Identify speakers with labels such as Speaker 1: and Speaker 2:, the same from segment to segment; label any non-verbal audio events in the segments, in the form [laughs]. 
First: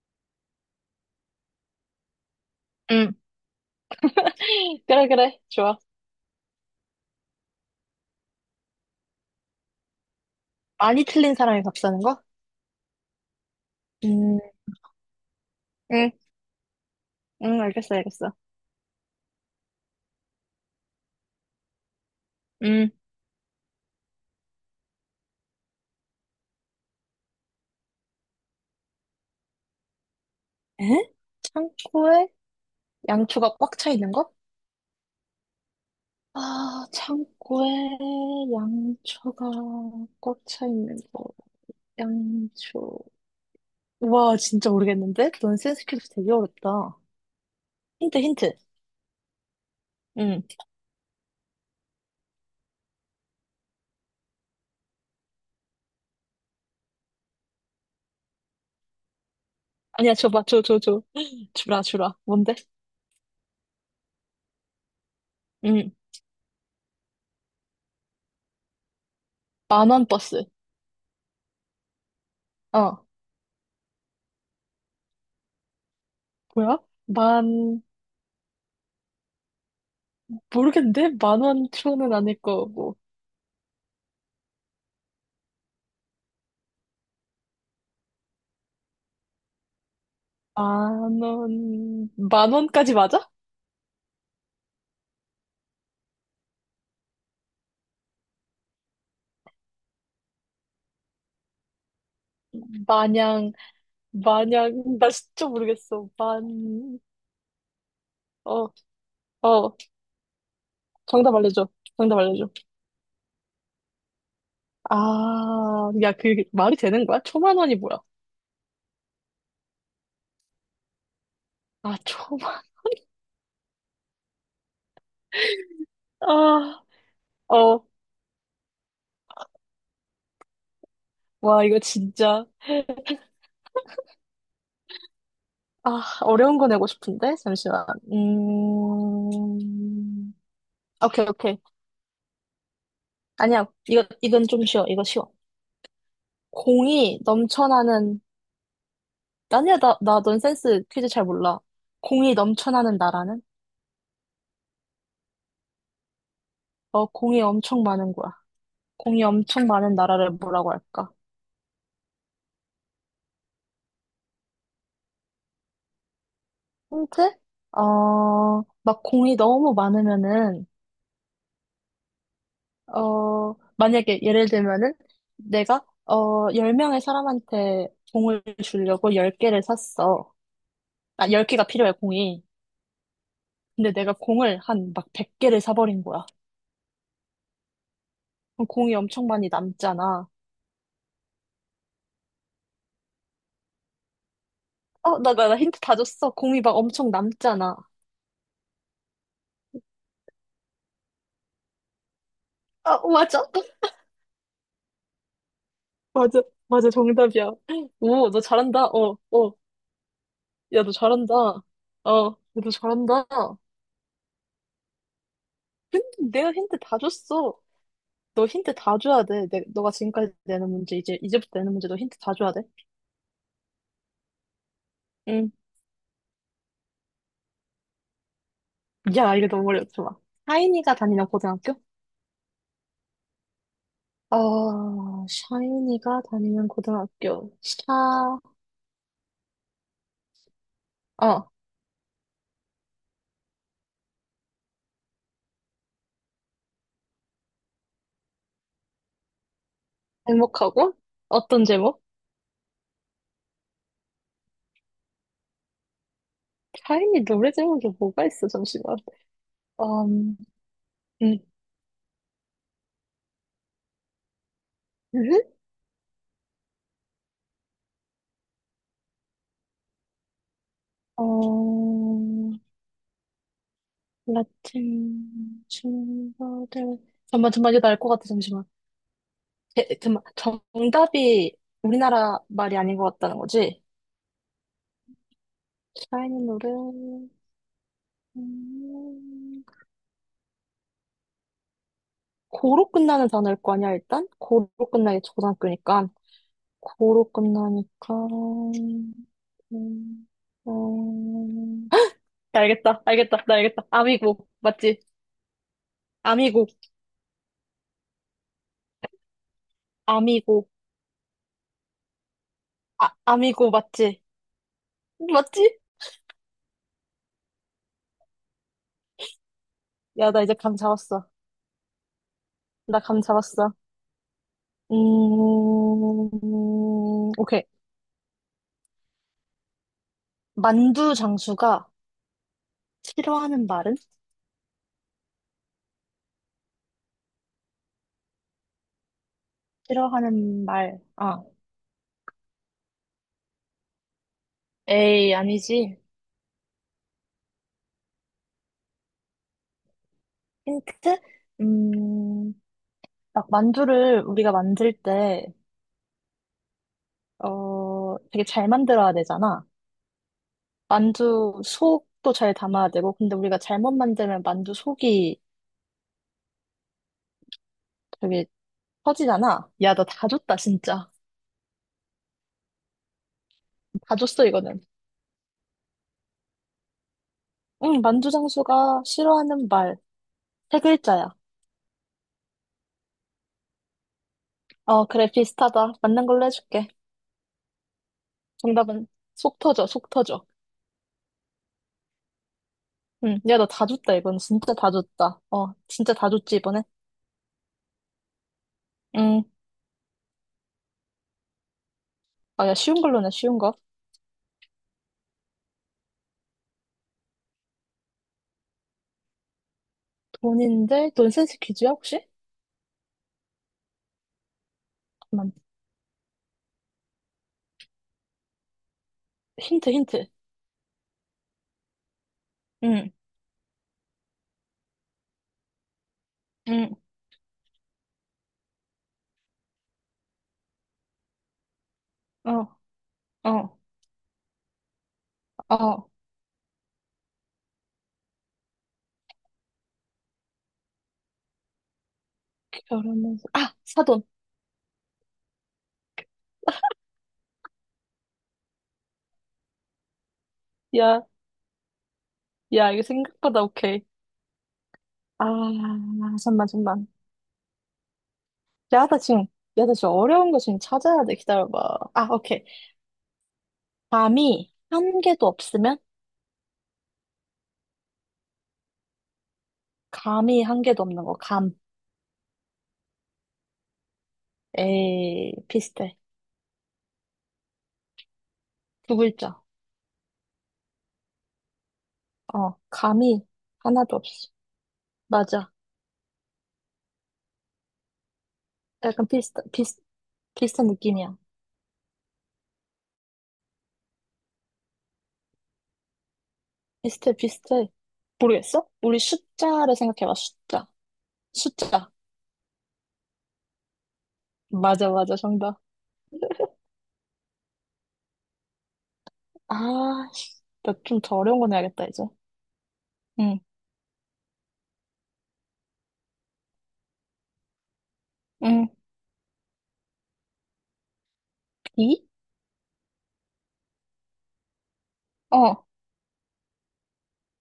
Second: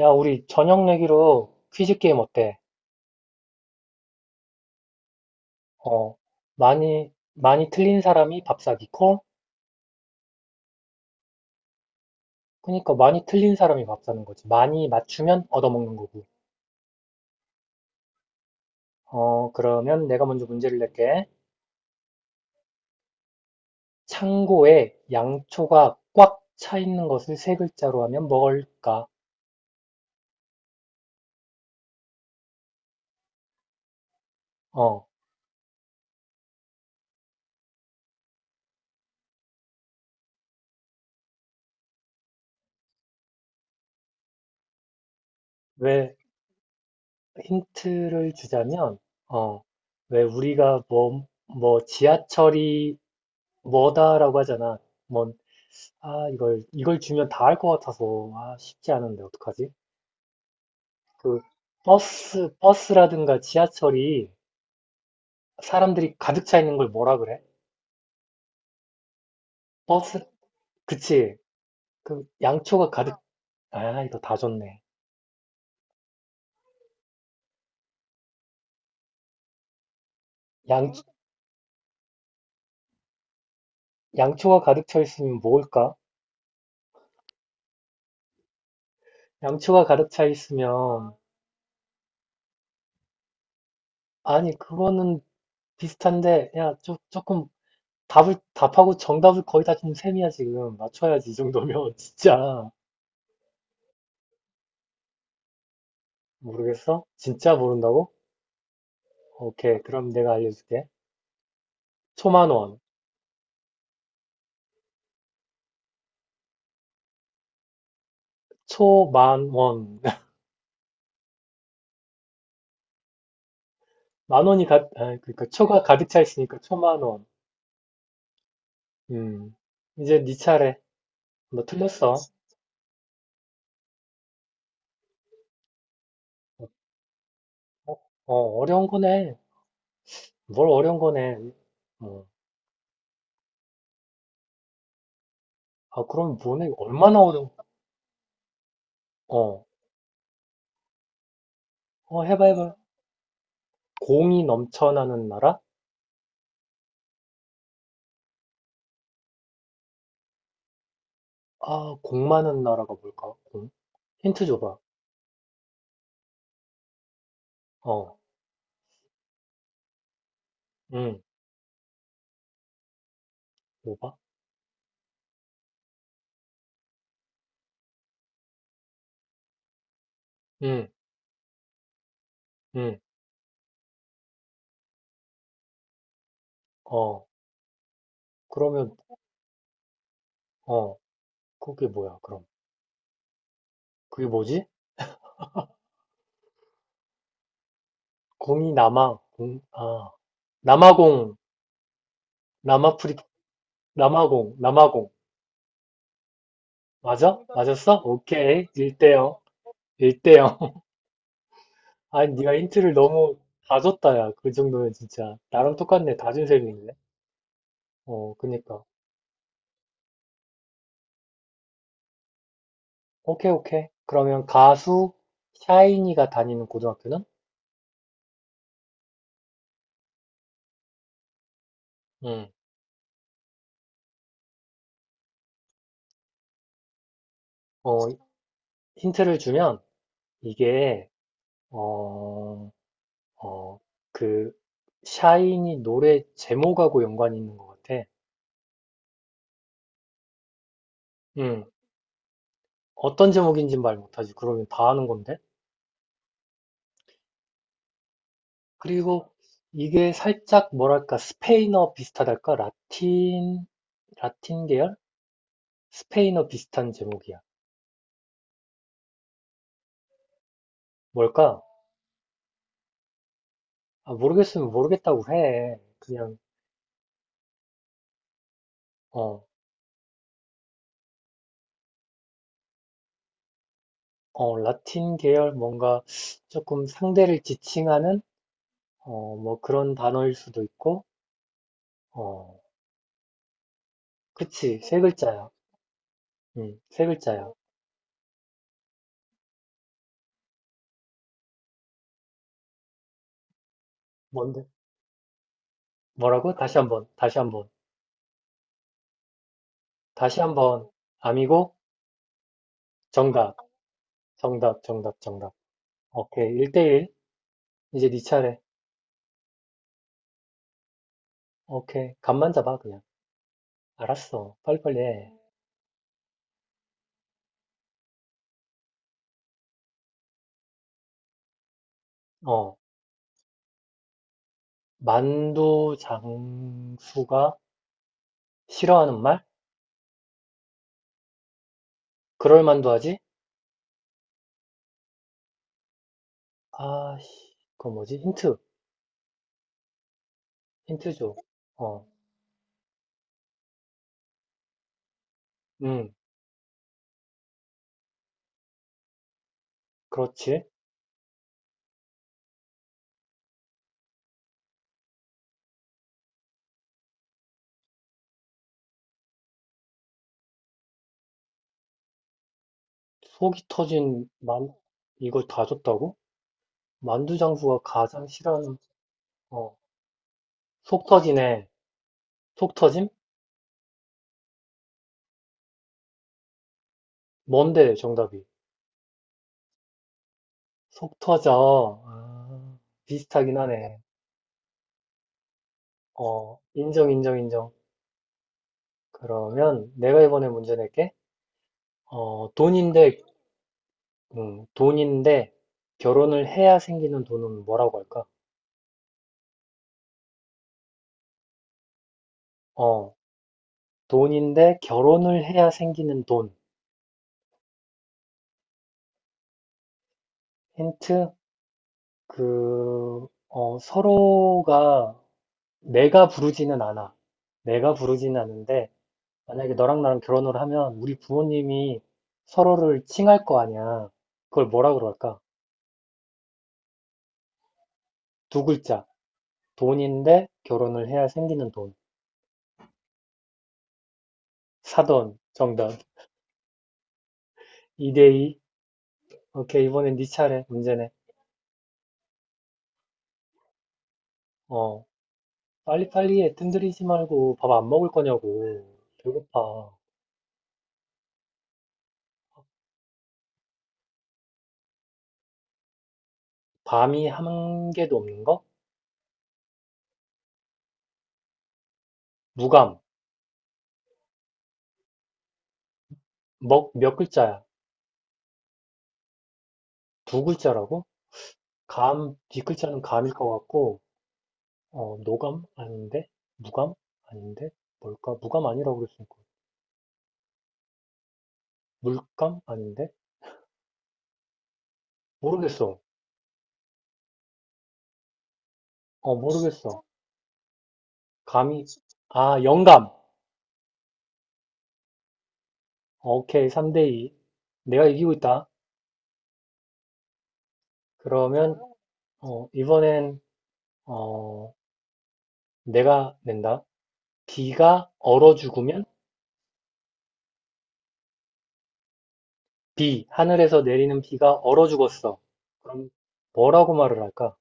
Speaker 1: 야, 우리 저녁 내기로 퀴즈 게임 어때?
Speaker 2: 응. [laughs] 그래, 그래. 좋아.
Speaker 1: 어, 많이 틀린 사람이 밥 사기 콜?
Speaker 2: 많이 틀린 사람이 밥 사는 거?
Speaker 1: 그니까 많이 틀린 사람이 밥 사는
Speaker 2: 음,
Speaker 1: 거지. 많이 맞추면 얻어먹는
Speaker 2: 응,
Speaker 1: 거고.
Speaker 2: 응, 알겠어, 알겠어.
Speaker 1: 그러면 내가 먼저 문제를 낼게.
Speaker 2: 음.
Speaker 1: 창고에 양초가 꽉 차 있는 것을 세 글자로 하면 뭘까?
Speaker 2: 에? 창고에 양초가 꽉 차 있는 거?
Speaker 1: 어,
Speaker 2: 아, 창고에 양초가 꽉 차 있는 거. 양초. 와, 진짜 모르겠는데? 넌 센스 퀴즈
Speaker 1: 왜
Speaker 2: 되게 어렵다. 힌트,
Speaker 1: 힌트를
Speaker 2: 힌트.
Speaker 1: 주자면, 어, 왜
Speaker 2: 응.
Speaker 1: 우리가 뭐, 뭐 지하철이 뭐다라고 하잖아. 뭐 이걸 주면 다 할 것 같아서, 아, 쉽지 않은데, 어떡하지?
Speaker 2: 아니야, 줘봐, 줘, 줘, 줘.
Speaker 1: 그,
Speaker 2: [laughs] 주라, 주라. 뭔데?
Speaker 1: 버스라든가 지하철이
Speaker 2: 응.
Speaker 1: 사람들이 가득 차 있는 걸 뭐라 그래?
Speaker 2: 만원
Speaker 1: 버스,
Speaker 2: 버스.
Speaker 1: 그치. 그, 양초가
Speaker 2: 어.
Speaker 1: 가득, 이거 다 줬네.
Speaker 2: 뭐야? 만,
Speaker 1: 양,
Speaker 2: 모르겠는데? 만 원, 천 원은 아닐 거고.
Speaker 1: 양초가 가득 차 있으면 뭘까? 양초가 가득 차 있으면,
Speaker 2: 만 원, 만 원까지 맞아?
Speaker 1: 아니, 그거는 비슷한데, 야, 조금, 답하고 정답을 거의 다 준 셈이야, 지금. 맞춰야지, 이 정도면. [laughs] 진짜.
Speaker 2: 마냥, 마냥, 나 진짜 모르겠어.
Speaker 1: 모르겠어? 진짜 모른다고?
Speaker 2: 어, 어,
Speaker 1: 오케이, 그럼 내가 알려줄게.
Speaker 2: 정답 알려줘. 정답 알려줘.
Speaker 1: 초만원,
Speaker 2: 아, 야, 그 말이 되는 거야? 초만 원이 뭐야?
Speaker 1: 초만원. [laughs]
Speaker 2: 아,
Speaker 1: 그러니까 초가 가득 차 있으니까
Speaker 2: 아,
Speaker 1: 초만원.
Speaker 2: 어,
Speaker 1: 음. 이제 네 차례.
Speaker 2: 와,
Speaker 1: 너
Speaker 2: 이거
Speaker 1: 틀렸어.
Speaker 2: 진짜, 아, 어려운 거 내고 싶은데? 잠시만.
Speaker 1: 어, 어, 어려운 거네.
Speaker 2: 음,
Speaker 1: 뭘 어려운
Speaker 2: 오케이,
Speaker 1: 거네.
Speaker 2: 오케이.
Speaker 1: 어.
Speaker 2: 아니야, 이건 좀 쉬워. 이거 쉬워.
Speaker 1: 그럼 뭐네?
Speaker 2: 공이
Speaker 1: 얼마나 어려운,
Speaker 2: 넘쳐나는
Speaker 1: 어.
Speaker 2: 아니야, 나 넌센스 퀴즈 잘 몰라. 공이
Speaker 1: 해봐, 해봐.
Speaker 2: 넘쳐나는 나라는?
Speaker 1: 공이 넘쳐나는 나라?
Speaker 2: 어, 공이 엄청 많은 거야. 공이 엄청 많은 나라를 뭐라고 할까?
Speaker 1: 공 많은 나라가 뭘까? 공? 힌트 줘봐.
Speaker 2: 힌트? 어,
Speaker 1: 어,
Speaker 2: 막 공이 너무 많으면은,
Speaker 1: 응,
Speaker 2: 어,
Speaker 1: 뭐봐?
Speaker 2: 만약에 예를 들면은, 내가, 어, 10명의 사람한테 공을 주려고 10개를 샀어.
Speaker 1: 응,
Speaker 2: 아, 10개가 필요해, 공이.
Speaker 1: 응,
Speaker 2: 근데 내가 공을 한 막 100개를 사버린 거야.
Speaker 1: 어.
Speaker 2: 그럼 공이
Speaker 1: 그러면,
Speaker 2: 엄청 많이 남잖아.
Speaker 1: 어, 그게 뭐야, 그럼. 그게 뭐지?
Speaker 2: 어, 나 힌트 다 줬어. 공이 막 엄청 남잖아.
Speaker 1: 공이 남아, 공, 아. 남아공
Speaker 2: 아,
Speaker 1: 남아프리
Speaker 2: 맞아?
Speaker 1: 남아공 남아공
Speaker 2: 맞아, 맞아,
Speaker 1: 맞아?
Speaker 2: 정답이야.
Speaker 1: 맞았어?
Speaker 2: 오, 너
Speaker 1: 오케이
Speaker 2: 잘한다. 어,
Speaker 1: 일대영일대영
Speaker 2: 어.
Speaker 1: [laughs]
Speaker 2: 야, 너 잘한다. 어, 야,
Speaker 1: 아니 네가
Speaker 2: 너
Speaker 1: 힌트를
Speaker 2: 잘한다.
Speaker 1: 너무 다 줬다. 야, 그 정도면 진짜 나랑
Speaker 2: 근데
Speaker 1: 똑같네. 다 준
Speaker 2: 내가 힌트
Speaker 1: 셈이네.
Speaker 2: 다 줬어. 너 힌트
Speaker 1: 그니까.
Speaker 2: 다 줘야 돼. 너가 지금까지 내는 문제, 이제부터 내는 문제 너 힌트 다 줘야 돼.
Speaker 1: 오케이. 오케이. 그러면 가수
Speaker 2: 응.
Speaker 1: 샤이니가 다니는 고등학교는?
Speaker 2: 야, 이거 너무 어려워. 좋아. 샤이니가 다니는 고등학교?
Speaker 1: 응.
Speaker 2: 어, 샤이니가 다니는 고등학교.
Speaker 1: 어 힌트를 주면 이게
Speaker 2: 어,
Speaker 1: 어 어 그 샤이니 노래 제목하고 연관이 있는 것 같아.
Speaker 2: 제목하고?
Speaker 1: 응.
Speaker 2: 어떤 제목?
Speaker 1: 어떤 제목인진 말 못하지. 그러면 다 아는 건데.
Speaker 2: 샤이니 노래 제목이 뭐가 있어, 잠시만.
Speaker 1: 그리고 이게
Speaker 2: 음,
Speaker 1: 살짝 뭐랄까,
Speaker 2: 음.
Speaker 1: 스페인어 비슷하달까? 라틴. 라틴 계열?
Speaker 2: 음?
Speaker 1: 스페인어 비슷한 제목이야. 뭘까?
Speaker 2: 어,
Speaker 1: 아, 모르겠으면 모르겠다고
Speaker 2: 라틴
Speaker 1: 해. 그냥.
Speaker 2: 친구들 잠만 잠만 이거 알것 같아 잠시만
Speaker 1: 어,
Speaker 2: 에, 잠만 정답이 우리나라 말이 아닌 것 같다는 거지?
Speaker 1: 라틴 계열 뭔가
Speaker 2: 샤이니 노래
Speaker 1: 조금 상대를 지칭하는 뭐
Speaker 2: 음,
Speaker 1: 그런 단어일 수도 있고. 어,
Speaker 2: 고로 끝나는 단어일 거 아니야 일단 고로
Speaker 1: 그치. 세
Speaker 2: 끝나게
Speaker 1: 글자야.
Speaker 2: 초등학교니까
Speaker 1: 응, 세
Speaker 2: 고로
Speaker 1: 글자야.
Speaker 2: 끝나니까 음, 헉! 나 알겠다 알겠다 나 알겠다 아미고
Speaker 1: 뭔데?
Speaker 2: 맞지?
Speaker 1: 뭐라고?
Speaker 2: 아미고
Speaker 1: 다시 한번. 다시 한번. 다시
Speaker 2: 아미고
Speaker 1: 한번. 아미고
Speaker 2: 아
Speaker 1: 정답.
Speaker 2: 아미고 맞지?
Speaker 1: 정답. 정답. 정답.
Speaker 2: 맞지?
Speaker 1: 오케이. 1대1. 이제 네 차례.
Speaker 2: 야 나 이제 감 잡았어
Speaker 1: 오케이. 간만 잡아, 그냥.
Speaker 2: 나 감 잡았어
Speaker 1: 알았어. 빨리빨리 해.
Speaker 2: 음, 오케이. 만두 장수가
Speaker 1: 어,
Speaker 2: 싫어하는 말은?
Speaker 1: 만두 장수가 싫어하는 말?
Speaker 2: 싫어하는 말. 아,
Speaker 1: 그럴 만도 하지?
Speaker 2: 에이, 아니지.
Speaker 1: 아, 씨. 그거 뭐지? 힌트. 힌트
Speaker 2: 힌트?
Speaker 1: 줘. 어,
Speaker 2: 음, 막 만두를 우리가 만들 때,
Speaker 1: 음,
Speaker 2: 어, 되게 잘 만들어야 되잖아.
Speaker 1: 그렇지.
Speaker 2: 만두 속도 잘 담아야 되고, 근데 우리가 잘못 만들면 만두 속이 되게 터지잖아. 야, 너 다 줬다, 진짜.
Speaker 1: 속이
Speaker 2: 다
Speaker 1: 터진
Speaker 2: 줬어,
Speaker 1: 만,
Speaker 2: 이거는.
Speaker 1: 이걸 다 줬다고? 만두 장수가
Speaker 2: 응,
Speaker 1: 가장
Speaker 2: 만두
Speaker 1: 싫어하는,
Speaker 2: 장수가 싫어하는
Speaker 1: 어,
Speaker 2: 말. 세
Speaker 1: 속
Speaker 2: 글자야.
Speaker 1: 터지네. 속 터짐?
Speaker 2: 어, 그래, 비슷하다. 맞는 걸로 해줄게.
Speaker 1: 뭔데, 정답이?
Speaker 2: 정답은 속 터져, 속 터져.
Speaker 1: 속 터져.
Speaker 2: 응,
Speaker 1: 비슷하긴
Speaker 2: 야, 나 다
Speaker 1: 하네.
Speaker 2: 줬다, 이건. 진짜 다 줬다. 어, 진짜 다 줬지, 이번에?
Speaker 1: 인정, 인정, 인정.
Speaker 2: 응.
Speaker 1: 그러면 내가 이번에 문제 낼게.
Speaker 2: 아, 야, 쉬운
Speaker 1: 돈인데,
Speaker 2: 걸로 내, 쉬운 거.
Speaker 1: 돈인데, 결혼을 해야 생기는 돈은 뭐라고 할까?
Speaker 2: 돈인데, 돈 센스 퀴즈야, 혹시?
Speaker 1: 어, 돈인데, 결혼을
Speaker 2: 잠깐만.
Speaker 1: 해야 생기는 돈.
Speaker 2: 힌트, 힌트.
Speaker 1: 힌트?
Speaker 2: 응,
Speaker 1: 서로가, 내가 부르지는
Speaker 2: 응,
Speaker 1: 않아. 내가 부르지는 않는데, 만약에 너랑 나랑 결혼을 하면, 우리 부모님이
Speaker 2: 어,
Speaker 1: 서로를 칭할 거
Speaker 2: 어,
Speaker 1: 아니야. 그걸 뭐라 그럴까?
Speaker 2: 어.
Speaker 1: 두 글자. 돈인데, 결혼을 해야 생기는 돈.
Speaker 2: 결혼해서, 아! 사돈.
Speaker 1: 사돈. 정답. 2대2. 오케이, 이번엔 네 차례. 문제네.
Speaker 2: 야, 야, 이거 생각보다 오케이.
Speaker 1: 어,
Speaker 2: 아,
Speaker 1: 빨리빨리
Speaker 2: 잠만,
Speaker 1: 애뜸 들이지
Speaker 2: 잠만.
Speaker 1: 말고 밥 안 먹을 거냐고.
Speaker 2: 야, 나 지금, 야,
Speaker 1: 배고파.
Speaker 2: 나 지금 어려운 거 지금 찾아야 돼. 기다려봐. 아, 오케이. 감이 한 개도 없으면?
Speaker 1: 밤이 한 개도 없는 거?
Speaker 2: 감이 한 개도 없는 거. 감.
Speaker 1: 무감.
Speaker 2: 에이, 비슷해.
Speaker 1: 먹 몇 글자야?
Speaker 2: 두 글자.
Speaker 1: 두 글자라고? 감,
Speaker 2: 어,
Speaker 1: 뒷글자는 감일
Speaker 2: 감이
Speaker 1: 것 같고,
Speaker 2: 하나도 없어.
Speaker 1: 노감?
Speaker 2: 맞아.
Speaker 1: 아닌데? 무감? 아닌데? 뭘까? 무감 아니라고
Speaker 2: 약간
Speaker 1: 그랬으니까.
Speaker 2: 비슷한 느낌이야.
Speaker 1: 물감? 아닌데? 모르겠어.
Speaker 2: 비슷해, 비슷해. 모르겠어? 우리 숫자를
Speaker 1: 모르겠어.
Speaker 2: 생각해봐, 숫자.
Speaker 1: 감이,
Speaker 2: 숫자.
Speaker 1: 아, 영감.
Speaker 2: 맞아, 맞아, 정답.
Speaker 1: 오케이. 3대2. 내가 이기고 있다.
Speaker 2: 아, 나 좀 더 어려운 거
Speaker 1: 그러면,
Speaker 2: 내야겠다, 이제.
Speaker 1: 이번엔,
Speaker 2: 응,
Speaker 1: 어, 내가 낸다. 비가 얼어
Speaker 2: 응.
Speaker 1: 죽으면
Speaker 2: 비?
Speaker 1: 하늘에서 내리는 비가 얼어 죽었어.
Speaker 2: 어.
Speaker 1: 그럼 뭐라고 말을 할까?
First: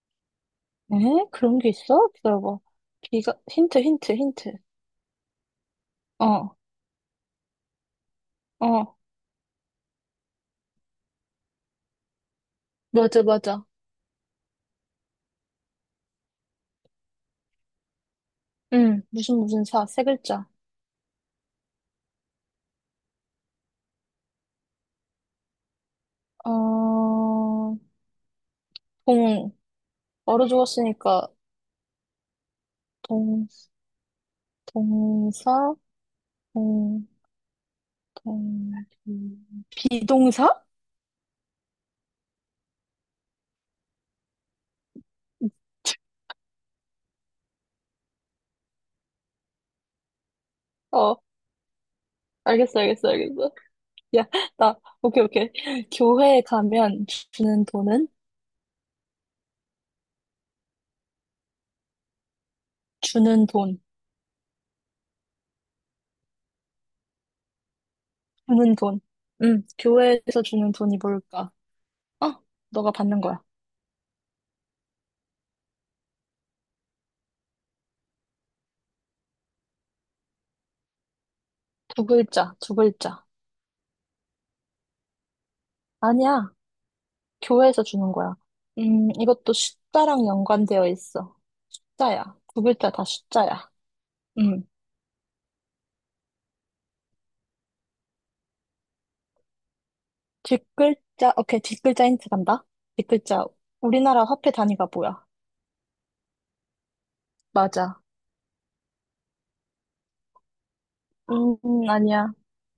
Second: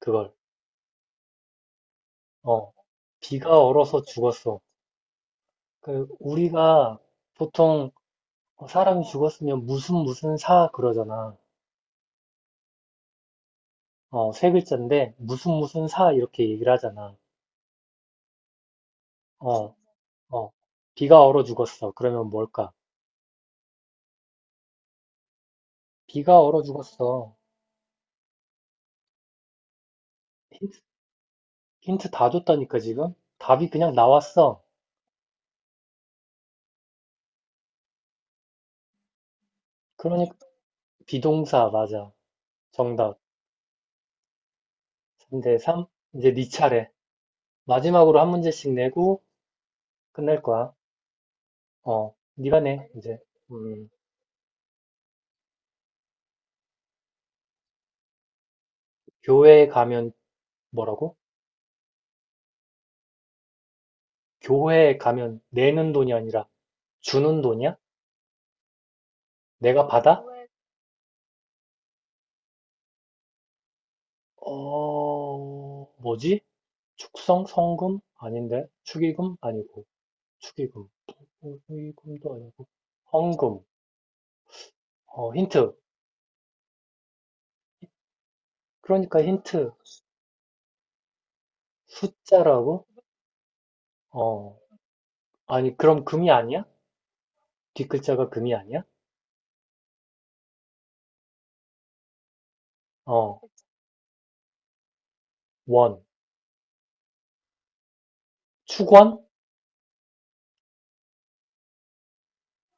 Speaker 1: 그걸.
Speaker 2: 에? 그런 게 있어? 기다려봐.
Speaker 1: 어,
Speaker 2: 비가,
Speaker 1: 비가
Speaker 2: 힌트,
Speaker 1: 얼어서
Speaker 2: 힌트, 힌트.
Speaker 1: 죽었어. 그
Speaker 2: 어,
Speaker 1: 우리가 보통
Speaker 2: 어.
Speaker 1: 사람이 죽었으면 무슨 무슨 사 그러잖아.
Speaker 2: 맞아, 맞아.
Speaker 1: 세 글자인데 무슨 무슨 사 이렇게 얘기를 하잖아.
Speaker 2: 응, 무슨, 무슨
Speaker 1: 어,
Speaker 2: 사, 세 글자.
Speaker 1: 어, 비가 얼어 죽었어. 그러면 뭘까? 비가 얼어 죽었어.
Speaker 2: 어, 동, 얼어
Speaker 1: 힌트,
Speaker 2: 죽었으니까,
Speaker 1: 힌트 다 줬다니까 지금?
Speaker 2: 동,
Speaker 1: 답이 그냥 나왔어.
Speaker 2: 동사? 동, 동, 동-
Speaker 1: 그러니까
Speaker 2: 비동사?
Speaker 1: 비동사 맞아. 정답. 문제 3.
Speaker 2: [laughs]
Speaker 1: 이제 네 차례. 마지막으로 한 문제씩 내고 끝낼 거야.
Speaker 2: 어,
Speaker 1: 네가
Speaker 2: 알겠어,
Speaker 1: 내,
Speaker 2: 알겠어,
Speaker 1: 이제.
Speaker 2: 알겠어.
Speaker 1: 음,
Speaker 2: 야, 나, 오케이, 오케이. 교회에 가면 주는 돈은?
Speaker 1: 교회에 가면 뭐라고?
Speaker 2: 주는 돈,
Speaker 1: 교회에 가면 내는 돈이 아니라 주는 돈이야?
Speaker 2: 주는 돈. 응,
Speaker 1: 내가 받아?
Speaker 2: 교회에서 주는 돈이 뭘까? 어, 너가 받는 거야.
Speaker 1: 뭐지? 축성? 성금? 아닌데? 축의금? 아니고. 축의금. 축의
Speaker 2: 두
Speaker 1: 금도
Speaker 2: 글자,
Speaker 1: 아니고.
Speaker 2: 두 글자.
Speaker 1: 헌금. 힌트.
Speaker 2: 아니야, 교회에서 주는 거야.
Speaker 1: 그러니까
Speaker 2: 이것도
Speaker 1: 힌트.
Speaker 2: 숫자랑 연관되어 있어. 숫자야. 두
Speaker 1: 숫자라고?
Speaker 2: 글자 다 숫자야.
Speaker 1: 어,
Speaker 2: 음.
Speaker 1: 아니, 그럼 금이 아니야? 뒷글자가 금이 아니야?
Speaker 2: 뒷글자, 오케이, 뒷글자 힌트 간다.
Speaker 1: 어,
Speaker 2: 뒷글자. 우리나라 화폐 단위가 뭐야?
Speaker 1: 원.
Speaker 2: 맞아.
Speaker 1: 추권?
Speaker 2: 아니야.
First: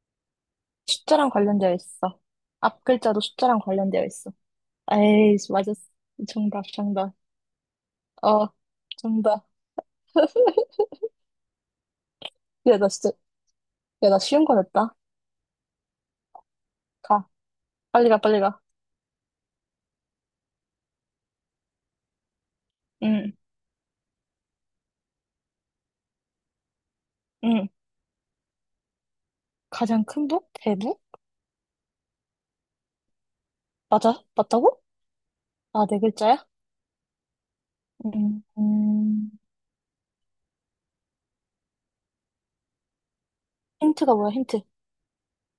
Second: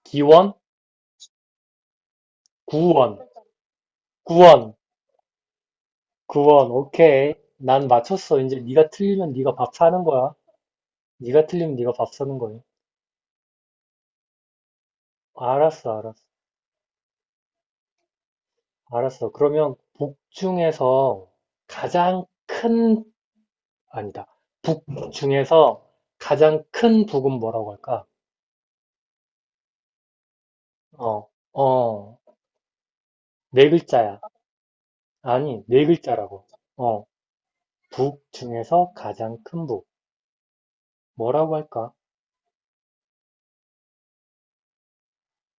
Speaker 1: 기원?
Speaker 2: 숫자랑 관련되어 있어. 앞 글자도
Speaker 1: 구원.
Speaker 2: 숫자랑 관련되어 있어.
Speaker 1: 구원.
Speaker 2: 에이, 맞았어. 정답,
Speaker 1: 구원.
Speaker 2: 정답.
Speaker 1: 오케이. 난 맞췄어.
Speaker 2: 어,
Speaker 1: 이제 네가 틀리면
Speaker 2: 정답.
Speaker 1: 네가 밥 사는 거야. 네가 틀리면 네가 밥 사는 거야.
Speaker 2: 야, 나 진짜, 야, 나 쉬운 거 냈다.
Speaker 1: 알았어, 알았어.
Speaker 2: 가. 빨리 가, 빨리 가.
Speaker 1: 알았어. 그러면 북 중에서 가장 큰
Speaker 2: 응,
Speaker 1: 아니다. 북 중에서 가장 큰 북은
Speaker 2: 응.
Speaker 1: 뭐라고 할까?
Speaker 2: 가장 큰 북? 대북?
Speaker 1: 어. 어. 네 글자야.
Speaker 2: 맞아? 맞다고?
Speaker 1: 아니, 네
Speaker 2: 아, 네 글자야?
Speaker 1: 글자라고. 어. 북
Speaker 2: 음,
Speaker 1: 중에서
Speaker 2: 음.
Speaker 1: 가장 큰 북. 뭐라고 할까?
Speaker 2: 힌트가 뭐야, 힌트?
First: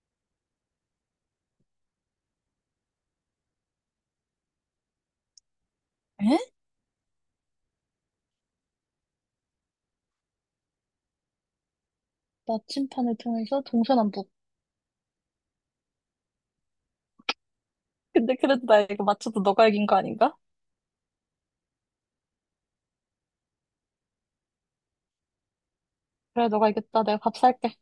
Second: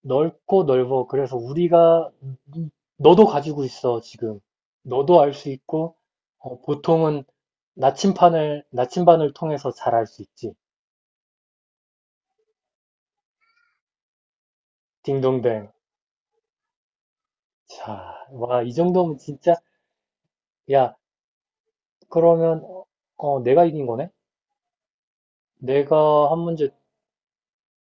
Speaker 1: 넓고 넓어. 그래서 우리가 너도 가지고 있어 지금. 너도 알 수 있고
Speaker 2: 에?
Speaker 1: 보통은 나침판을 나침반을 통해서 잘 알 수 있지.
Speaker 2: 나침판을 통해서 동서남북.
Speaker 1: 딩동댕. 자,
Speaker 2: 근데
Speaker 1: 와,
Speaker 2: 그래도
Speaker 1: 이
Speaker 2: 나 이거
Speaker 1: 정도면
Speaker 2: 맞춰도
Speaker 1: 진짜
Speaker 2: 너가 이긴 거 아닌가?
Speaker 1: 야, 그러면 내가 이긴 거네? 내가 한
Speaker 2: 그래,
Speaker 1: 문제
Speaker 2: 너가 이겼다. 내가 밥 살게.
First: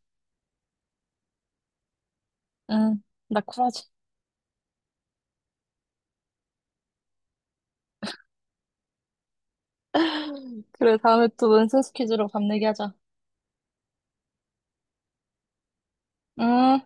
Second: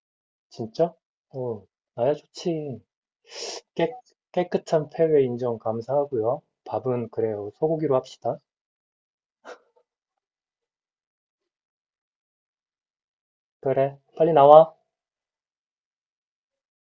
Speaker 1: 진짜? 어, 나야 좋지.
Speaker 2: 응, 나 쿨하지.
Speaker 1: 깨, 깨끗한 패배 인정 감사하고요. 밥은 그래요. 소고기로 합시다.
Speaker 2: [laughs] 그래, 다음에 또 넌센스 퀴즈로 밥 내기 하자.
Speaker 1: 그래, 빨리 나와.
Speaker 2: 음.